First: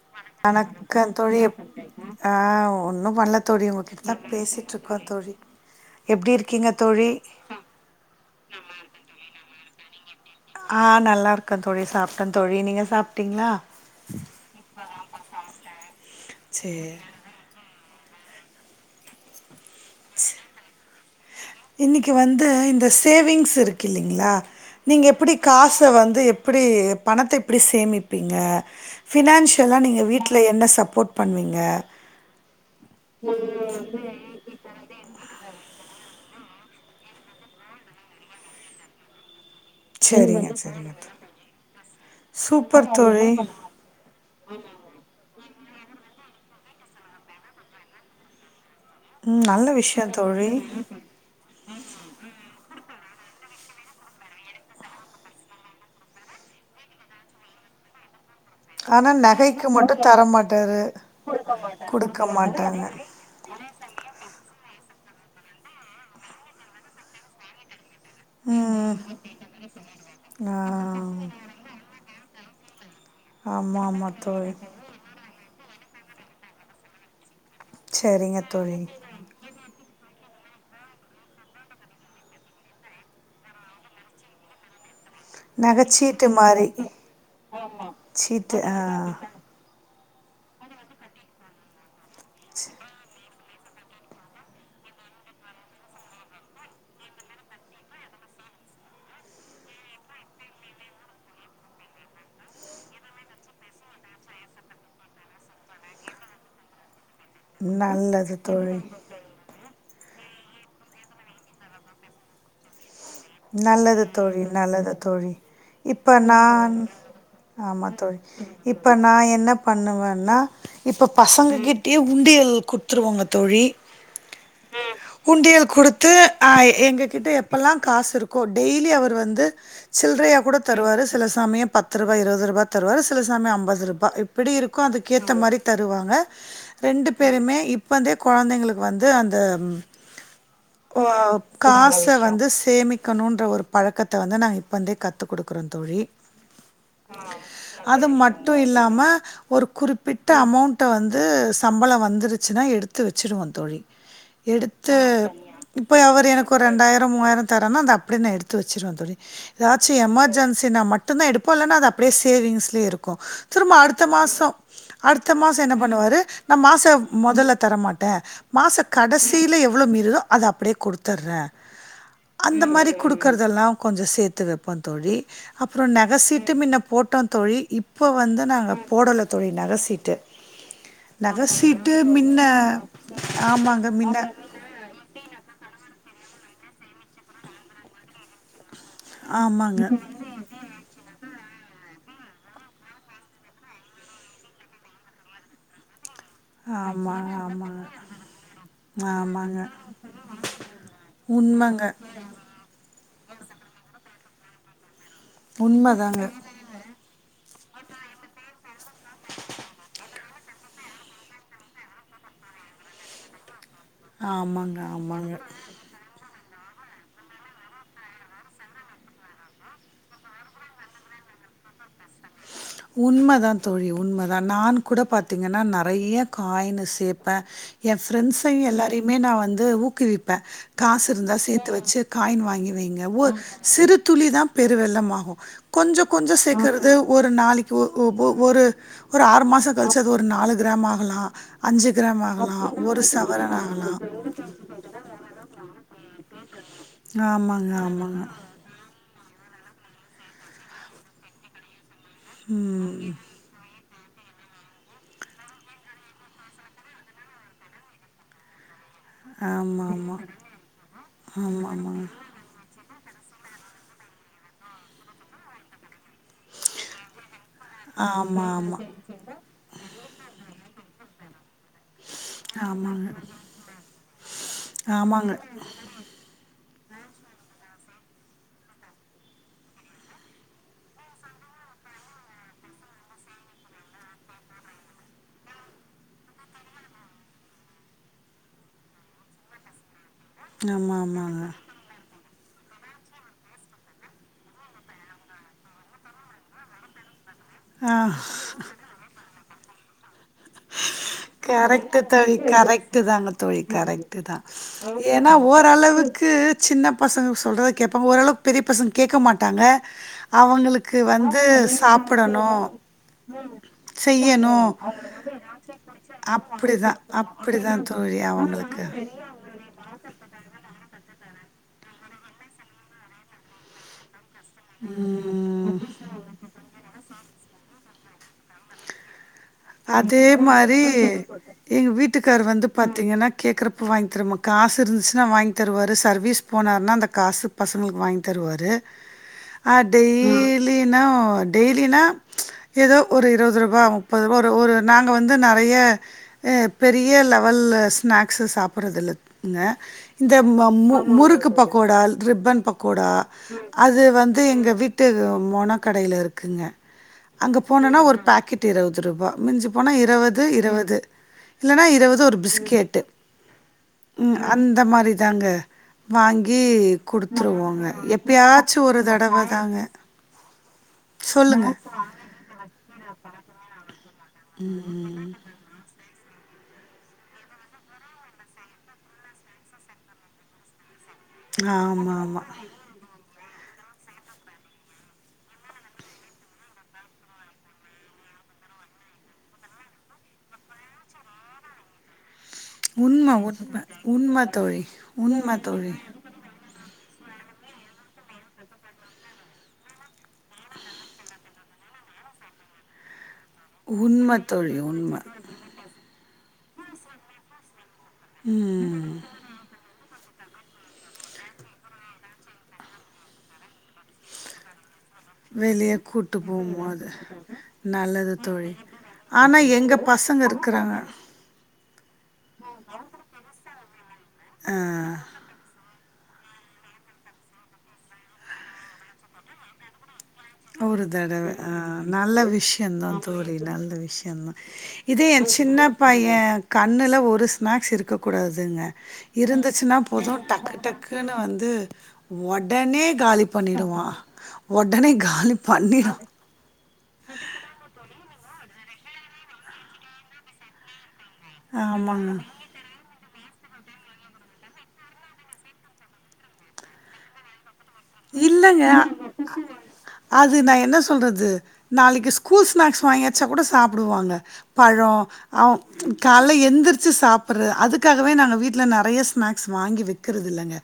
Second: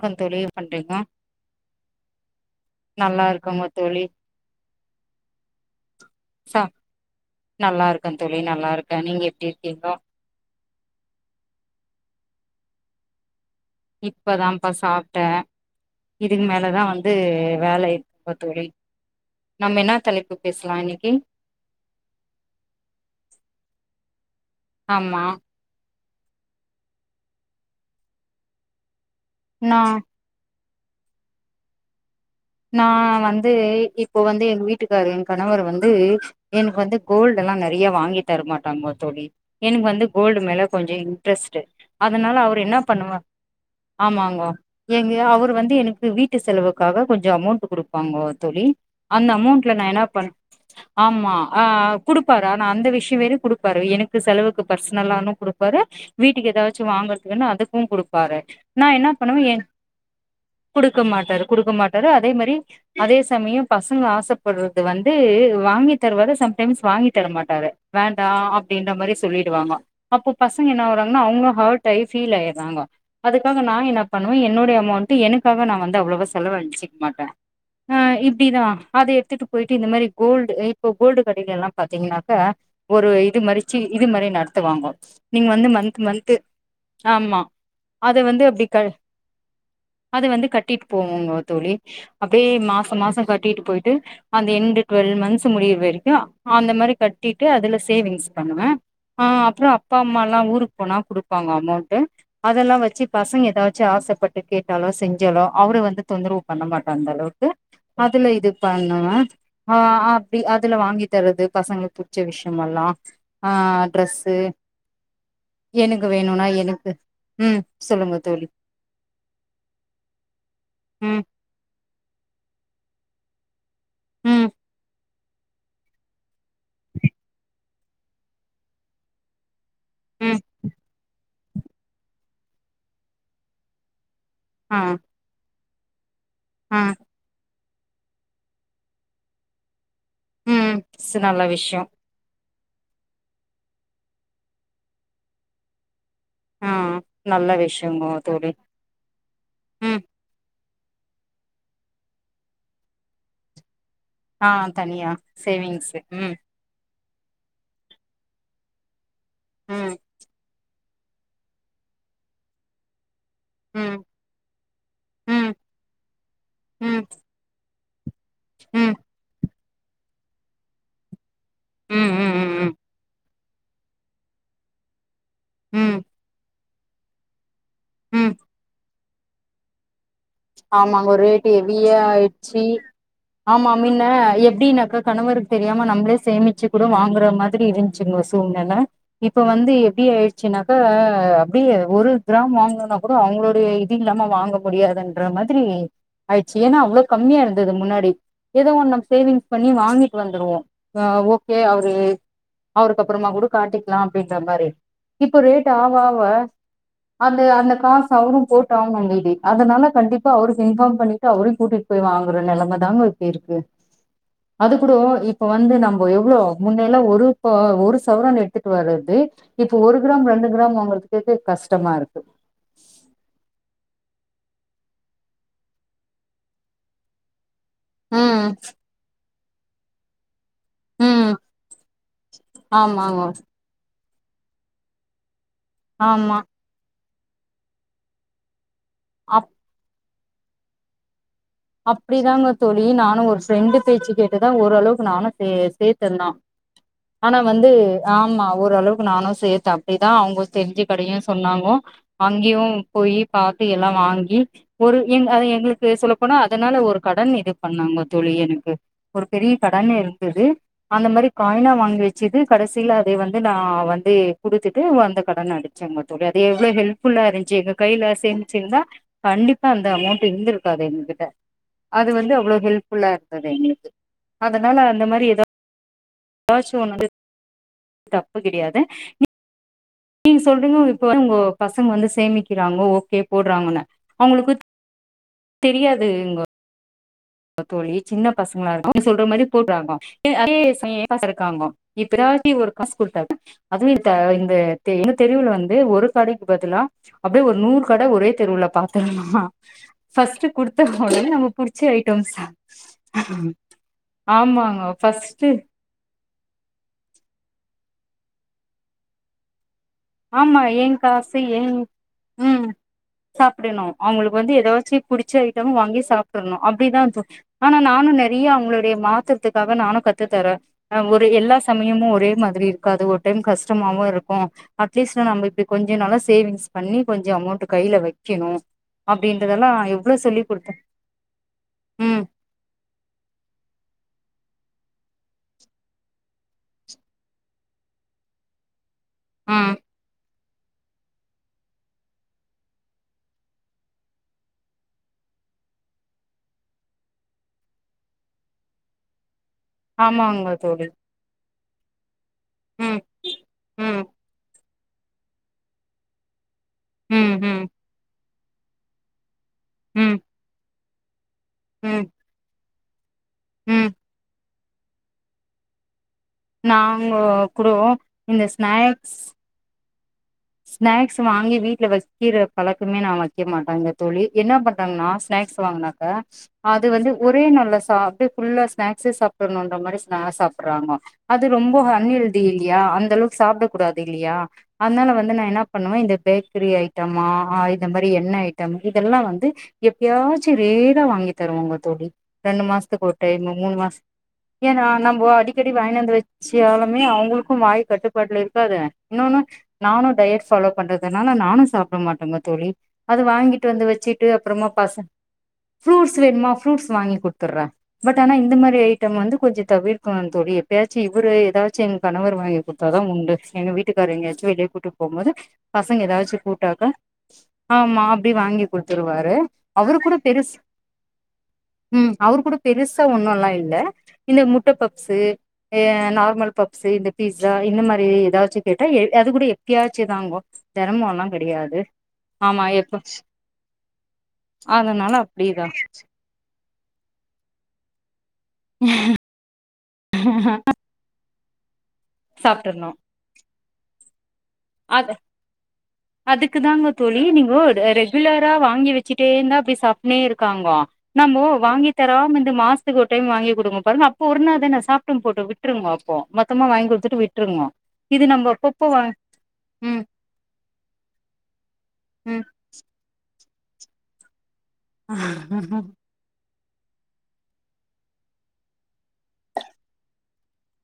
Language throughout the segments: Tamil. க்கம் தோழி பண்றீங்க வணக்கம் தோழி எப்டி ஆ ஒன்னு நல்லா பண்ல இருக்கங்க தோழி உங்ககிட்தா பேசிட்ருக்கோ தோழி எப்டி இருக்கிங்க தோழி நல்லாருக்க தோழி நல்லாருக்கே நீங்க எப்டி இருக்கிங்கோ ஆ நல்லாருக்க தோழி சாப்ட்ட தோழி நீங்க சாப்ட்டிங்ளா இப்பதாம்ப்பா சாப்ட்ட இதுக்கு மேலதா சேரி வந்து வேலை தோழி நம்ம என்னா தலைப்பு பேசலா இன்னிக்கி இன்னிக்கி வந்து இந்த சேவிங்ஸ் இருக்கு இல்லைங்ளா நீங்க ஆமா எப்படி காச வந்து எப்புடி பணத்த எப்புடி சேமிப்பிங்க ஃபினான்ஷியலா நா நீங்க வீட்ல என்ன சப்போட் பண்விங்க நா வந்து இப்ப வந்து எங் வீட்டுக்காரு என் கணவர் வந்து எனக்கு வந்து கோல்டெல்லா நறையா வாங்கி தரமாட்டாங்கோ தோழி எனக்கு வந்து கோல்டு சேரிங்க மேல சேரிங்க கொஞ்ச தோழி, இன்ட்ரெஸ்ட்டு அதுனால அவரு என்ன சூப்பர் பண்ணுவா தோழி ஆமாங்கோ எங்க அவரு வந்து எனக்கு வீட்டு செலவுக்காக கொஞ்ச அமௌண்ட் குடுப்பாங்கோ தோழி அந்த ம் நல்ல அமௌண்ட்ல நா என்ன விஷயோ பண் தோழி ஆமா ஆ குடுப்பாரு ஆனா அந்த விஷய வேறு குடுப்பாரு எனக்கு செலவுக்கு பர்சனலான்னு குடுப்பாரு வீட்டுக்கு எதாச்சு வாங்கறதுக்குனு அதுக்கு குடுப்பாரு நா என்ன ஆனா பண்ணுவே எ நகைக்கு மட்டும் தரமாட்டாரு குடுக்க மாட்டாரு குடுக்க மாட்டாங்க மாட்டாரு அதே மாரி மாட்டாங்க அதே சமய பசங்க ஆசப்பட்றது வந்து வாங்கி தருவாரு சம்டைம்ஸ் வாங்கி தரமாட்டாரு வேண்டா அப்டின்ற ம் மாரி சொல்லிடுவாங்கோ அப்போ ஆ பசங்க என்னாவராங்னா அவுங்க ஹர்ட் ஆயி ஃபீல் ஆயர்றாங்கோ அதுக்காக நா ஆமா என்ன ஆமா பண்ணுவ தோழி என்னுடைய அமௌண்ட் டு எனக்காக நா வந்து அவ்வளவா செலவழிச்சிக்க மாட்ட ஆ சரிங்க இப்டிதா தோழி அது எடுத்துட்டு போயிட்டு இந்த மாரி கோல்டு இப்போ கோல்டு கடைங்கெல்லா பாத்திங்னாக்க ஒரு இது மாரி சீ இது மாரி நடத்துவாங்கோ நீங்க வந்து மன்த் நகைச்சீட்டு மன்த்து மாரி ஆமா அத வந்து சீட்டு அப்டியே ஆ க அது வந்து கட்டிட்டு போவோங்கோ தோழி அப்டியே சி- மாச மாச கட்டிட்டு போ ய்ட்டு அந்த என்டு ட்வெல் மன்த்ஸ் முடியுற வரைக்கு அந்த மாரி கட்டிட்டு அதுல சேவிங்ஸ் பண்ணுவ ஆ அப்பற அப்பா அம்மாலா ஊருக்கு போனா குடுப்பாங்க அமௌண்ட்டு அதெல்லா வெச்சு பசங்க எதாச்சு ஆசப்பட்டு கேட்டாலோ செஞ்சாலோ அவரு வந்து தொந்தரவு பண்ண மாட்ட அந்த அளவுக்கு அதுல நல்லது இது தோழி பண்ணுவ ஆ ஆ அப்டி அதுல வாங்கி தரது பசங்களுக்கு புடிச்ச விஷயமல்லா நல்லது தோழி நல்லது தோழி எனக்கு இப்ப வேணுனா நான் எனக்கு ம் ஆமா தோழி சொல்லுங்க இப்ப நா என்ன பண்ணுவன்னா இப்ப ம் பசங்க கிட் யு உண்டியல் குடுத்துருவாங்க தோழி ம் உண்டியல் குடுத்து அ எங்க கிட்ட எப்பல்லா காசு இருக்கோ டெய்லி அவர் வந்து சில்றையா ம் கூட தருவாரு சில சமய பத்துருவா இருவதுருவா தருவாரு சில சமய அம்பதுருபா எப்படி ஆ இருக்கோ அதுக்கேத்த மாரி தருவாங்க ஆ ரெண்டு பேருமே இப் பந்தே கொழந்தைங்களுக்கு வந்து அந்த ம் அ ஸ் நல்ல விஷ்யோ காச வந்து சேமிக்கணுன்ற ஒரு பழக்கத்த வந்து நாங்க இப்பந்தே கத்து குடுக்குறோ தோழி ஆ நல்ல அத விஷ்யங்கோ தோழி மட்டு இல்லாம ஒரு ம் குறிப்பிட் ட அமௌண்ட்ட வந்து சம்பள வந்துருச்சுனா எடுத்து வெச்சுருவோ தோழி ஆ எடுத்து தனியா இப்ப சேவிங்ஸு அவர் ம் எனக்கு இப்ப ரெண்டாயிர மூவாயிர தரான்ன அத அப்டே நா எடுத்து வெச்சிருவ தோழி எதாச்சு ம் எமர்ஜென்சினா மட் டுந்தா எடுப்போ இல்லன்னா அது அப்டியே சேவிங்ஸ்லயே இருக்கு திரும்ப ம் அடுத்த மாச அடுத்த ம் மாச என்ன பண்ணுவாரு நா மாச ம் மொதல்ல தரமாட்டே மாச ம் கடசில எவ்ளோ மீறுதோ அத அப்டியே குடுத்தர்ற ம் ம் ம் அந்த ம் மாரி குடுக்குறதெல்லா கொஞ்சொ சேத்து வெப்பந் தோழி அப்றொ ம் நெகசீட்டு மின்ன போட்டோ தோழி இப்போ ம் வந்து நாங்க போடல தோழி நகசீட்டு ஆமாங்க ரேட்டு ஹெவியாயிட்ச்சி மின்ன ஆமா மின்ன எப் எப்டின்னாக்கா கணவருக்கு தெரியாம நம்ப்ளே சேமிச்சு கூட வாங்குற மாதிரி இருந்ச்சுங்க சூழ்நெல இப்ப வந்து ஆமாங்க எப்டி ஆயிர்ச் சினாக்கா அப்டியே ஒரு கிராம் வாங்னுனா கூட அவுங்ளுடைய இது இல்லாம வாங்க முடியாதுன் ற மாதிரி ஆய்ர்ச்சு ஏன்னா அவ்ளோ ஆமாங்க கம்மியா இருந்தது ஆமாங்க முன்னாடி ஏதோ ஒன்னு நம் சேவிங்ஸ் ஆமாங்க பண்ணி வாங்கிட்டு வந்துருவோ அ ஓகே உண்மங்க அவரு அவருக்கு அப்பறமா கூட காட்டிக்லா அப்டின்ற மாரி இப்ப ரேட் ஆவ ஆவ உண்மதாங்க அது அந்த காசு அவுரு போட்டு ஆகுணு மீதி அதுனால கண்டிப்பா அவருக்கு இன்ஃபாம் பண்ணிட்டு அவரயு கூட்டிட்டு போய் வாங்குற நெலம தாங்க இப்ப இருக்கு அது ஆமாங்க கூடொ ஆமாங்க இப்ப வந்து நம்பொ எவ்ளோ முன்னெல்லா ஒரு ப ஒரு சவரன் எடுத்துட்டு வரது இப்ப ஒரு கிராம் ரெண்டு கிராம் வாங்கறதுக்கேதெ கஷ்டமா இருக்கு உண்மதா தோழி உண்மதான் நான் கூட பாத்திங்கன்னா நெறைய காய்னு சேப்பே எ ம் ஃப்ரெண்ட்ஸையு எல்லாரையுமே நா வந்து ஊக்குவிப்பே காசு ம் இருந்தா சேத்து வச்சு காயின் வாங்கி வைங்க ஆமாங்க ஊர் சிறு துளி தா பெருவெள்ளமாகு கொஞ்சொ கொஞ்சொ ஆமா சேக்கறது ஒரு நாளை [unintelligible] ஒரு ஒரு ஆறு அப் மாச கழுச்சு அது ஒரு நாலு கிராம் ஆகலா அப்டிதாங்க தோழி நானு ஒரு ஃப்ரெண்டு ஆகலாம். பேச்சு கேட்டுதா ஓரளவுக்கு நானு சே சேத்தந்தா ஆனா வந்து ஆமாங்க, ஆமாங்க. ஆமா ஓரளவுக்கு நானு சேர்த்தே அப்டிதா அவுங்க தெரிஞ்சு கடையு சொன்னாங்கொ அங்கெயு ம். போயி பாத்து எல்லா வாங்கி ஒரு எ எங்களுக்கு சொல்ல போனா அதனால ஒரு கடன் இது பண்ணாங்க தோழி எனக்கு ஒரு பெரிய கடனே ஆமாமா. இருந்தது அந்த மாரி காய்னா வாங்கி ஆமாமாங்க. வச்சுது கடசில அதே வந்து நா வந்து குடுத்துட்டு வந்த கடன அடச்சேங்க தோழி அது எவ்ளோ ஹெல்ஃபுல்லா இருந்ச்சு எங்க கைல ஆமா, ஆமா. சேமிச்சிருந்தா கண்டிப்பா அந்த அமௌண்ட் இருந்திருக்காது என்க்கு அது வந்து அவ்ளோ ஹெல்ப்ஃபுல்லா ஆமாங்க. இருந்தது எங்ளுக்கு அதனால அந்த மாரி ஏதா [inaudible] எதாச்சு ஒன்னு [unintelligible] தப்பு கிடயாது இப் நீங்க சொல்றீங்கொ இப்ப உங்கொ பசங்க வந்து சேமிக்கிறாங்க ஓகே போட்றாங்கன்னு அவுங்களுக்கு தெரியாது இங்கொ தோழி சின்ன பசங்களா [unintelligible] சொல்ற மாரி போட்றாங்க அதே [inaudible] ஆமா ஆமாங்க [inaudible] அதுவு [inaudible] இந்த தெருவுல வந்து ஒரு கடைக்கு பதிலா அப்டியே ஒரு நூறு ஆ கட ஒரே தெருவுல பாத்தே நா ஃபஸ்ட்டு குடுத்த ஒடனே நம்ம புடுச்சி [unintelligible] [unintelligible] கரெக்ட்டு தாங்க தோழி கரெக்ட்டு தா ஆமாங்க தோழி ஏன்னா ஃபர்ஸ்ட் ஒர ரளவுக்கு சின்ன பசங்க சொல்றத கேப்பாங்க ஓரளவுக்கு பெரிய பசங்க கேட்க மாட்டாங்க ஆமா ஏ அவங்களுக்கு காசு வந்து ஏ சாப்பிடணு ம் சாப்டணு அவுங்களுக்கு வந்து செய்யணு எதாச்சு புடுச்ச [unintelligible] வாங்கி சாப்ட்ருர்ணு அப்படிதான் அப்டிதா தோ ஆனா அப்படிதான் நானு தோழி நெறைய அவங்களுக்கு அவங்களுடைய மா த்தத்துக்காக நானு கத்து தரே அ ஒரு எல்லா சமயமு ஒரே மாதிரி இருக்காது ஒரு டைம் கஷ்டமாவு இருக்கு அட்லீஸ்ட்ல நம்ப இப்டி ம் கொஞ்ச நாளா சேவிங்ஸு பண்ணி கொஞ்ச அமௌண்ட்டு கைல வெக்கணு அப்டின்றதெல்லா அதே மாரி எங்க ம் வீட்டுக்காரு வந்து பாத்திங்கனா கேக்குறப்ப வாங்கி தரமா காசு இருந்துச்சுனா வாங்கி தருவாரு சர்வீஸ் போனாருனா அந்த காசுக் பசங்களுக்கு வாங்கி தருவாரு ஆ ம் டெய் லினா டெய்லினா எதோ ஒரு இருவது ரூபா முப்பது ரூபா ஒர் ந்த ஒரு நாங்க வந்து நெறைய அ பெரிய லெவல்ல ஸ்நாக்ஸு சாப்பிட்றதில்ல இவ்ங்க இந்த ஆமாங்க ம தோழி மு முறுக்கு பக்கோடா ரிப்பன் ம் பக்கோடா அது ம் வந்து எங்க வீட் ட்டு மொனக் கடைல இருக்குங்க ம் அங்க ம் போனனா ஒரு பாக்கெட் இருவது ரூபா மிஞ்சிப் போனா ம் இருவது இருவது இல்லனா ம் இருவது ஒரு பிஸ்கேட்டு ம் அந்த மாரி தாங்க வாங்கி நாங்க கூடோ குடுத்துருவோங்க இந்த எப்பயாச்சு ஒரு ஸ்நாக்ஸ் தடவ தாங்க ஸ்நாக்ஸ் வாங்கி சொல்லுங்க வீட்ல வக்கிற பழக்கமே நா வக்கெ மாட்டேங்க தோழி என்ன பண்றாங்கனா ஸ்நாக்ஸ் வாங்குனாக்கா அது வந்து ஒரே நாள்ல சாப்ட்டு ஃபுல்லா ஸ்நாக்ஸே சாப்டணுன்ற மாரி ஸ்நா சாப்புட்றாங்க அது ரொம்ப அன் ஆமா ஹெல்தி ஆமா இல்லையா அந்த அளவுக்கு சாப்டக் கூடாது இல்லையா அதனால வந் ந்து நா என்ன பண்ணுவே இந்த பேக்ரி ஐட்டமா இந்த மாரி எண்ணெ ஐட்டம் இதெல்லா வந்து எப்பயாச்சு ரேரா வாங்கி தருவாங்க தோழி ரெண்டு மாசத்துக்கு ஒரு உண்ம டைமு மூணு உண்ம மாச உண்ம தோழி ஏனா நம்ப உண்ம அடிக்கடி தோழி வாங்கினு வந்து வெச் சியாலுமே அவ்ங்களுக்கு வாய் கட்டுப்பாட்ல இருக்காது இன்னொன்னு நானு டயட் ஃபாலோ பண்றதுனால நானு சாப்ட மாட்டேங்க தோழி அத வாங்கிட் ட்டு வந்து வெச்சிட்டு உண்ம அப்பறமா தோழி பசங் உண்ம ஃப்ரூட்ஸ் வேணுமா ஃப்ரூட்ஸ் வாங்கி குட்த்துர்றே பட் ஆனா இந்த மாரி ஐட் ம் டம் வந்து கொஞ்ச தவிர்க்கனு தோழி எப்பயாச்சு இவரு எதாச்சு எங் கணவர் வாங்கி குடுத்தாதா உண்டு எங்க வீட்டுக்காரு எங்கயாச்சு வெளிய கூட்டு போம் போது வெளிய கூட்டு போகுமோது ஆமா அப்டி நல்லது வாங்கி தோழி குடுத்துருவாரு ஆனா எங்க அவரு கூட பசங்க பெருசு இருக் க்குறாங்க ம் அவரு கூட பெருசா ஒன்னுலா இல்ல இந்த முட்ட ஆ பப்ஸு ஏ நார்மல் பப்ஸு இந்த பீஸா இந்த மாரி எதாச்சு கேட்டா எ அது கூட எப்பயாச்சுதாங்கோ ஒரு தடவ ஆ நல்ல ஆமா எப்ப விஷ்யந்தா தோழி நல்ல விஷ்யந்தா அதனால இதே எ அப்டிதா சின்ன பைய கண்ணுல ஒரு ஸ்நாக்ஸ் இருக்கக் கூடாதுங்க இருந்துச்சுனா போது டக்கு டக் க்குனு வந்து சாப்ட்றணு ஒடனே காலி பண்ணிடுவா ஆச ஒடனே காலி பண்ணிடு அதுக்கு தாங்க தோழி நீங்கோ அ ரெகுலரா வாங்கி வச்சுட்டே இருந்தா அப்டியே சாப்ட்டுனே இருக்காங்க நம்மோ வாங்கி தராம ஆமாங்க இந்த மாஸ் த்துக்கு ஒரு டைம் வாங்கி குடுங்க பாருங்க அப்ப ஒரு நாள் தான சாப்ட்டு போட்டு விட்ருங்கோ அப்போ மொத்தமா வாங்கி குடுத்துட்டு விட்ருங்கோ இது நம்ப இல்லங்க. அப்பப்ப வாங் அது நா என்ன சொல்றது நாளைக்கு ம் ஸ்கூல் ஸ்நாக்ஸ் வாங்கி கெட்ச்சா கூட சாப்பிடுவாங்க பழோ அவ்ங் கால்ல எந்திரிச்சு சாப்பிட்ற அதுக்காகவே நானு வீட்ல நெறைய ஸ்நாக்ஸ் வாங்கி வெக்கிறது இல்லங்க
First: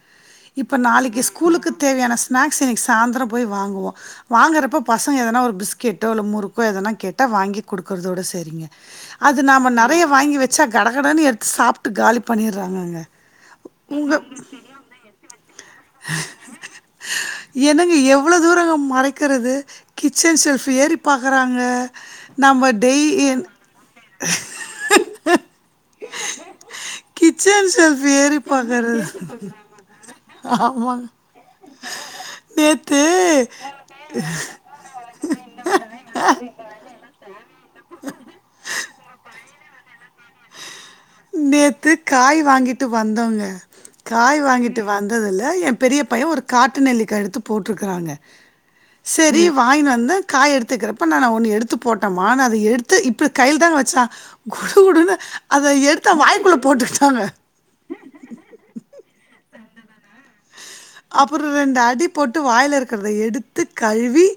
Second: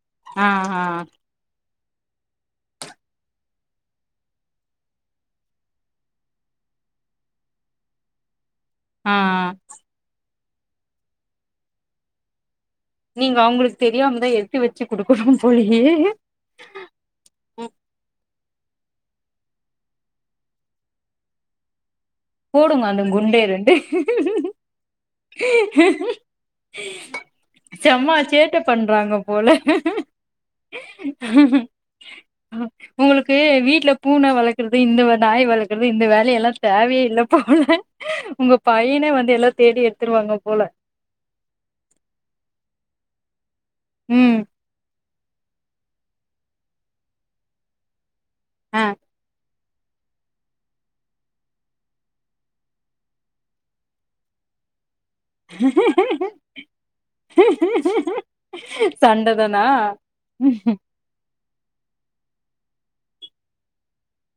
ஆ இப்ப ஆ நாளைக்கு ஸ்கூலுக்கு தேவையான ஸ்நாக்ஸ் இன்னைக்கு சாந்தர போய் வாங்குவோ வாங்குறப்ப பசங்க எதனா ஒரு பிஸ்கெட்டோ இல்ல முறுக்கோ எதனா கேட்டா வாங்கி குடுக்குறதோட சேரி ஆ அது ஆ நாம நெறைய வாங்கி வச்சா கடகடன்னு எடுத்து சாப்ட்டு காலி பண்ணிடுறாங்கங்க நீங்க அவுங்களுக்கு தெரியாமதா எடுத்து வச்சு குடுக்கணு போலயே என்னங்க எவ்வளோ தூரங்க மறைக்கிறது கிச்சன் ஷெல்ஃப் ஏறி பாக்கறாங்க போடுங்க அந்த குண்டே ரெண்டு கிச்சன் ஷெல்ஃப் செம ஏறி சேட்ட பாக்குறது பண்றாங்க போல ஆமாங்க நேத்து உங்களுக்கு வீட்ல பூன வளக் குறது இந்த நாய் வளக்குறது இந்த வேலையெல்லா தேவையே ல்ல போல உங்க பையனே வந்து எல்லா தேடி எடுத்துருவாங்க போல நேத்து காய் வாங்கிட்டு வந்தோங்க ம் காய் வாங்கிட்டு வந் த்துல என் பெரிய பைய ஒரு காட்டு நெல்லிக்கா எடுத்து போட்டிருக்குறாங்க ஆ செரி வாங்கினு வந்த காய் எடுத்துக்கிறப்ப நா ஒண்ணு எடுத்து போட்டேமான்னு அத எடுத்து இப்டி கையில தாங்க வச்சா குடு குடுனு [unintelligible] சண்டதனா அப்பறோ ரெண்டு அடி போட்டு வாயில இருக்கிறத எடுத்து கழுவி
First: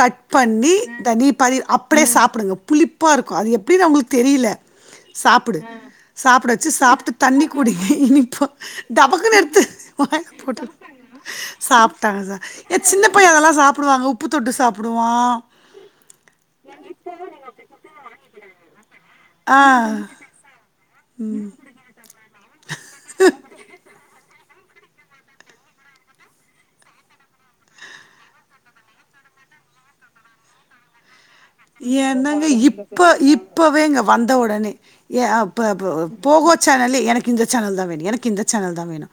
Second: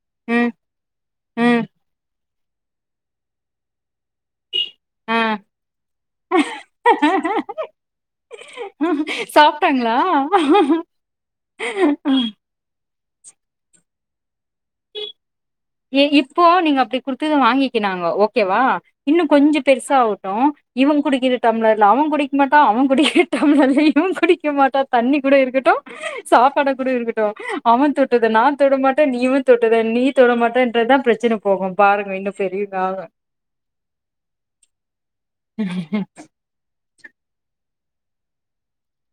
கட் ம் பண்ணி தனிப்பாதி ம் அப்டியே சாப்டுங்க புளிப்பா இருக்கு அது எப்டின்னு அவுங்களுக்கு தெரியில ம் சாப்புடு சாப்பிட வச்சு சாப்ட்டு தண்ணி ஆ கூடிக்கிணு இனிப்போ டபக்குன்னு எடுத்து சாப்ட்டாங்களா? வாய்ல போட்ட சாப்ட்டாங்க சா எ சின்ன பையே அதெல்லா சாப்புடுவாங்க உப்பு தொட்டு சாப்புடுவா ஏ இப்போ நீங்க அப்டி குடுத்து வாங்கிக்கினாங்க ஓகேவா இன்னு கொஞ்ச ஆ. பெருசாவுட்டு இவ குடிக்கிற டம்ளர்ல அவ குடிக்க மாட்டா அவ குடிக்கிற டம்ளர்ல இவ குடிக்க மாட்டா தண்ணி கூட இருக்கட்டு சாப்பாட கூட இருக்கட்டு அவ தொட்டது நா தொடமாட்டே நீ இவ தொட்டது நீ தொடமாட் டேன்றதா ப்ரச்சனப் என்னங்க இப்ப இப்பவேங்க வந்த ஒடனே ஏ அ ப்ப போ போகோ சேனலே எனக்கு இந்த சேனல் தா வேணு எனக்கு இந்த சேனல் தா வேணு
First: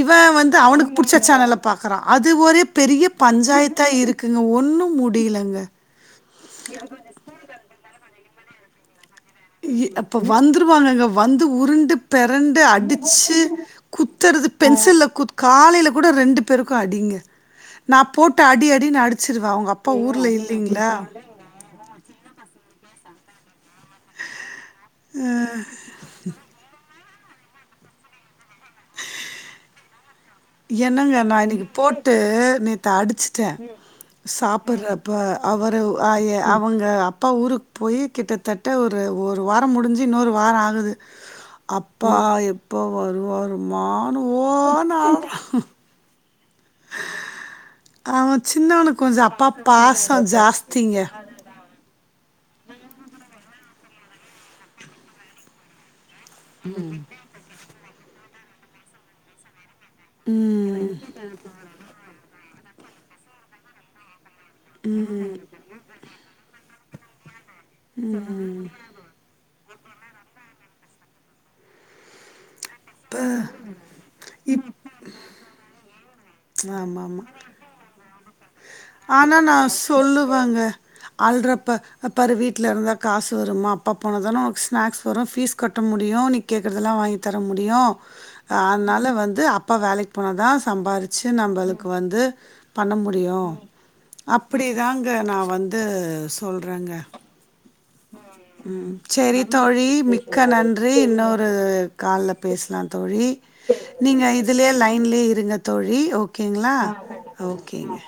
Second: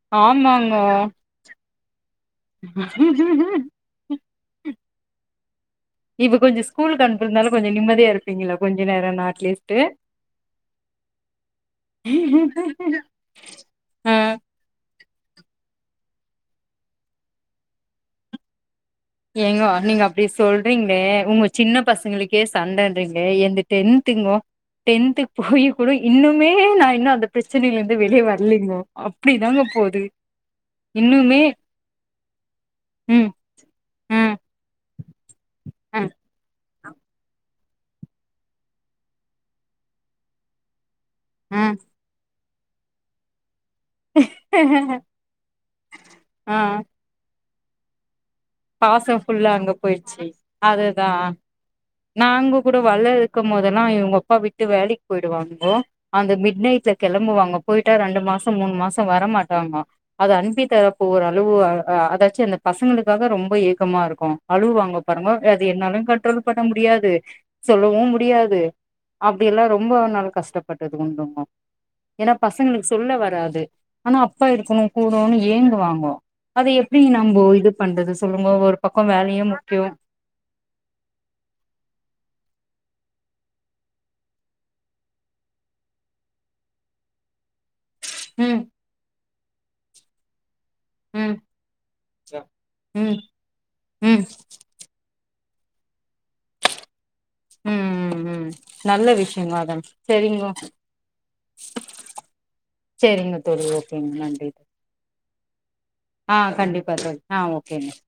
இவ வந்து ஆமாங்க அவுனுக்கு புடிச்ச சேனல்ல பாக்குறா அது ஒரே பெரிய பஞ்சாயத்தா இருக்குங்க ஒன்னு முடியலங்க இப்ப கொஞ்சோ ஸ்கூல்க்கு அனுப்புறதால கொஞ்சோ நிம்மதியா இருப்பங்களா கொஞ்ச நேரோனா இ அப்ப வந்துருவாங்க வந்து உருண்டு பெரண்டு அடிச்சு ஆ குத்துறது பென்சில குத் காலையில கூட ரெண்டு பேருக்கு அடிங்க நா போட்டு அடி அடினு அடி ஏங்கோ நீங்க அப்டி சொல்றீங்களே உங்க சின்ன பசங்களுக்கே சண்டைன்றிங்க என்து டென்த்துக்கோ டென்த்துக்கு போய் கூட இன்னுமே நா இன்னு அந்த ப்ரச்சனைல இருந்து வெளியே வரலைங்கோ அப்டிதாங்க போது என்னங்க நா இன்னுமே இன்னைக்கு போட்டு நேத்து ம் அடிச்சுட்டே ம் சாப்புட்றப்ப அவரு ம் வாய அவுங்க அப்பா ஊருக்கு போய் கிட்டத்தட்ட ஒரு ஒரு வாரோ முடிஞ்சு இன்னொரு வாரோ ஆகுது ம் அப்பா எப்ப வருவாரும்மானு ஓன்னு அழற ஹ ஆ அவ சின்ன பாச ஃபுல்லா அங்க போய்டுச்சு அதுதா நாங்க கூட வல்ல இருக்கு போதெல்லா இவங்க அப்பா விட்டு வேலைக்கு போய்டுவாங்கோ அந்த மிட் நைட்ல கெளம்புவாங்க போய்ட்டா ரெண்டு மாசோ மூணு மாசோ வர மாட்டாங்கோ அது அன்பி ம். தரப்போற அளவு அ அதாச்சு அந்த பசங்களுக்காக ரொம்ப ஏக்கமாருக்கு அழுவு வாங்க பாருங்க அது என்னாலியு கண்ட்ரோல் பண்ண முடியாது சொல்லவு முடியாது அப்டில்லா ரொம்ப நாள் கஷ்டப்பட்டது உண்டுங்கோ ஏன்னா பசங்களுக்கு சொல்ல வராது ஆனா அப்பா இப் இருக்கனுன்னு கூடனு ஏங்குவாங்கோ அது எப்டி ஆமாமா. நம்போ இது பண்றது சொல்லுங்கோ ஒரு பக்கோ ஆனா வேலையு நா முக்கியோ சொல்லுவேங்க ஆள்றப்ப அ பாரு வீட்ல இருந்தா காசு வருமா அப்பா போனா தானே உனக்கு ஸ்நாக்ஸ் வரு ஃபீஸ் கட்ட முடியு இனிக் கேக்கறதெல்லா வாங்கி தர முடியு ம் அதனால வந்து அப்பா வேலைக்கு போன தா சம்பாதித்து ம் நம்மளுக்கு வந்து பண்ண ம் முடியு ம் அப்டி தாங்க நா வந்து செல்லுரங்க ம் ம் ம் நல்ல செரி விஷயங்க அதா தோழி மிக்க சரிங்க நன்றி இன்னொரு காலில பேசலா தோழி சரிங்க ஓகேங்க நீங்க நன்றி இதுலயே லைன்லயே இருங்க தோழி ஆ ஓகேங்ளா கண்டிப்பா தோழி ஆ ஓகேங்க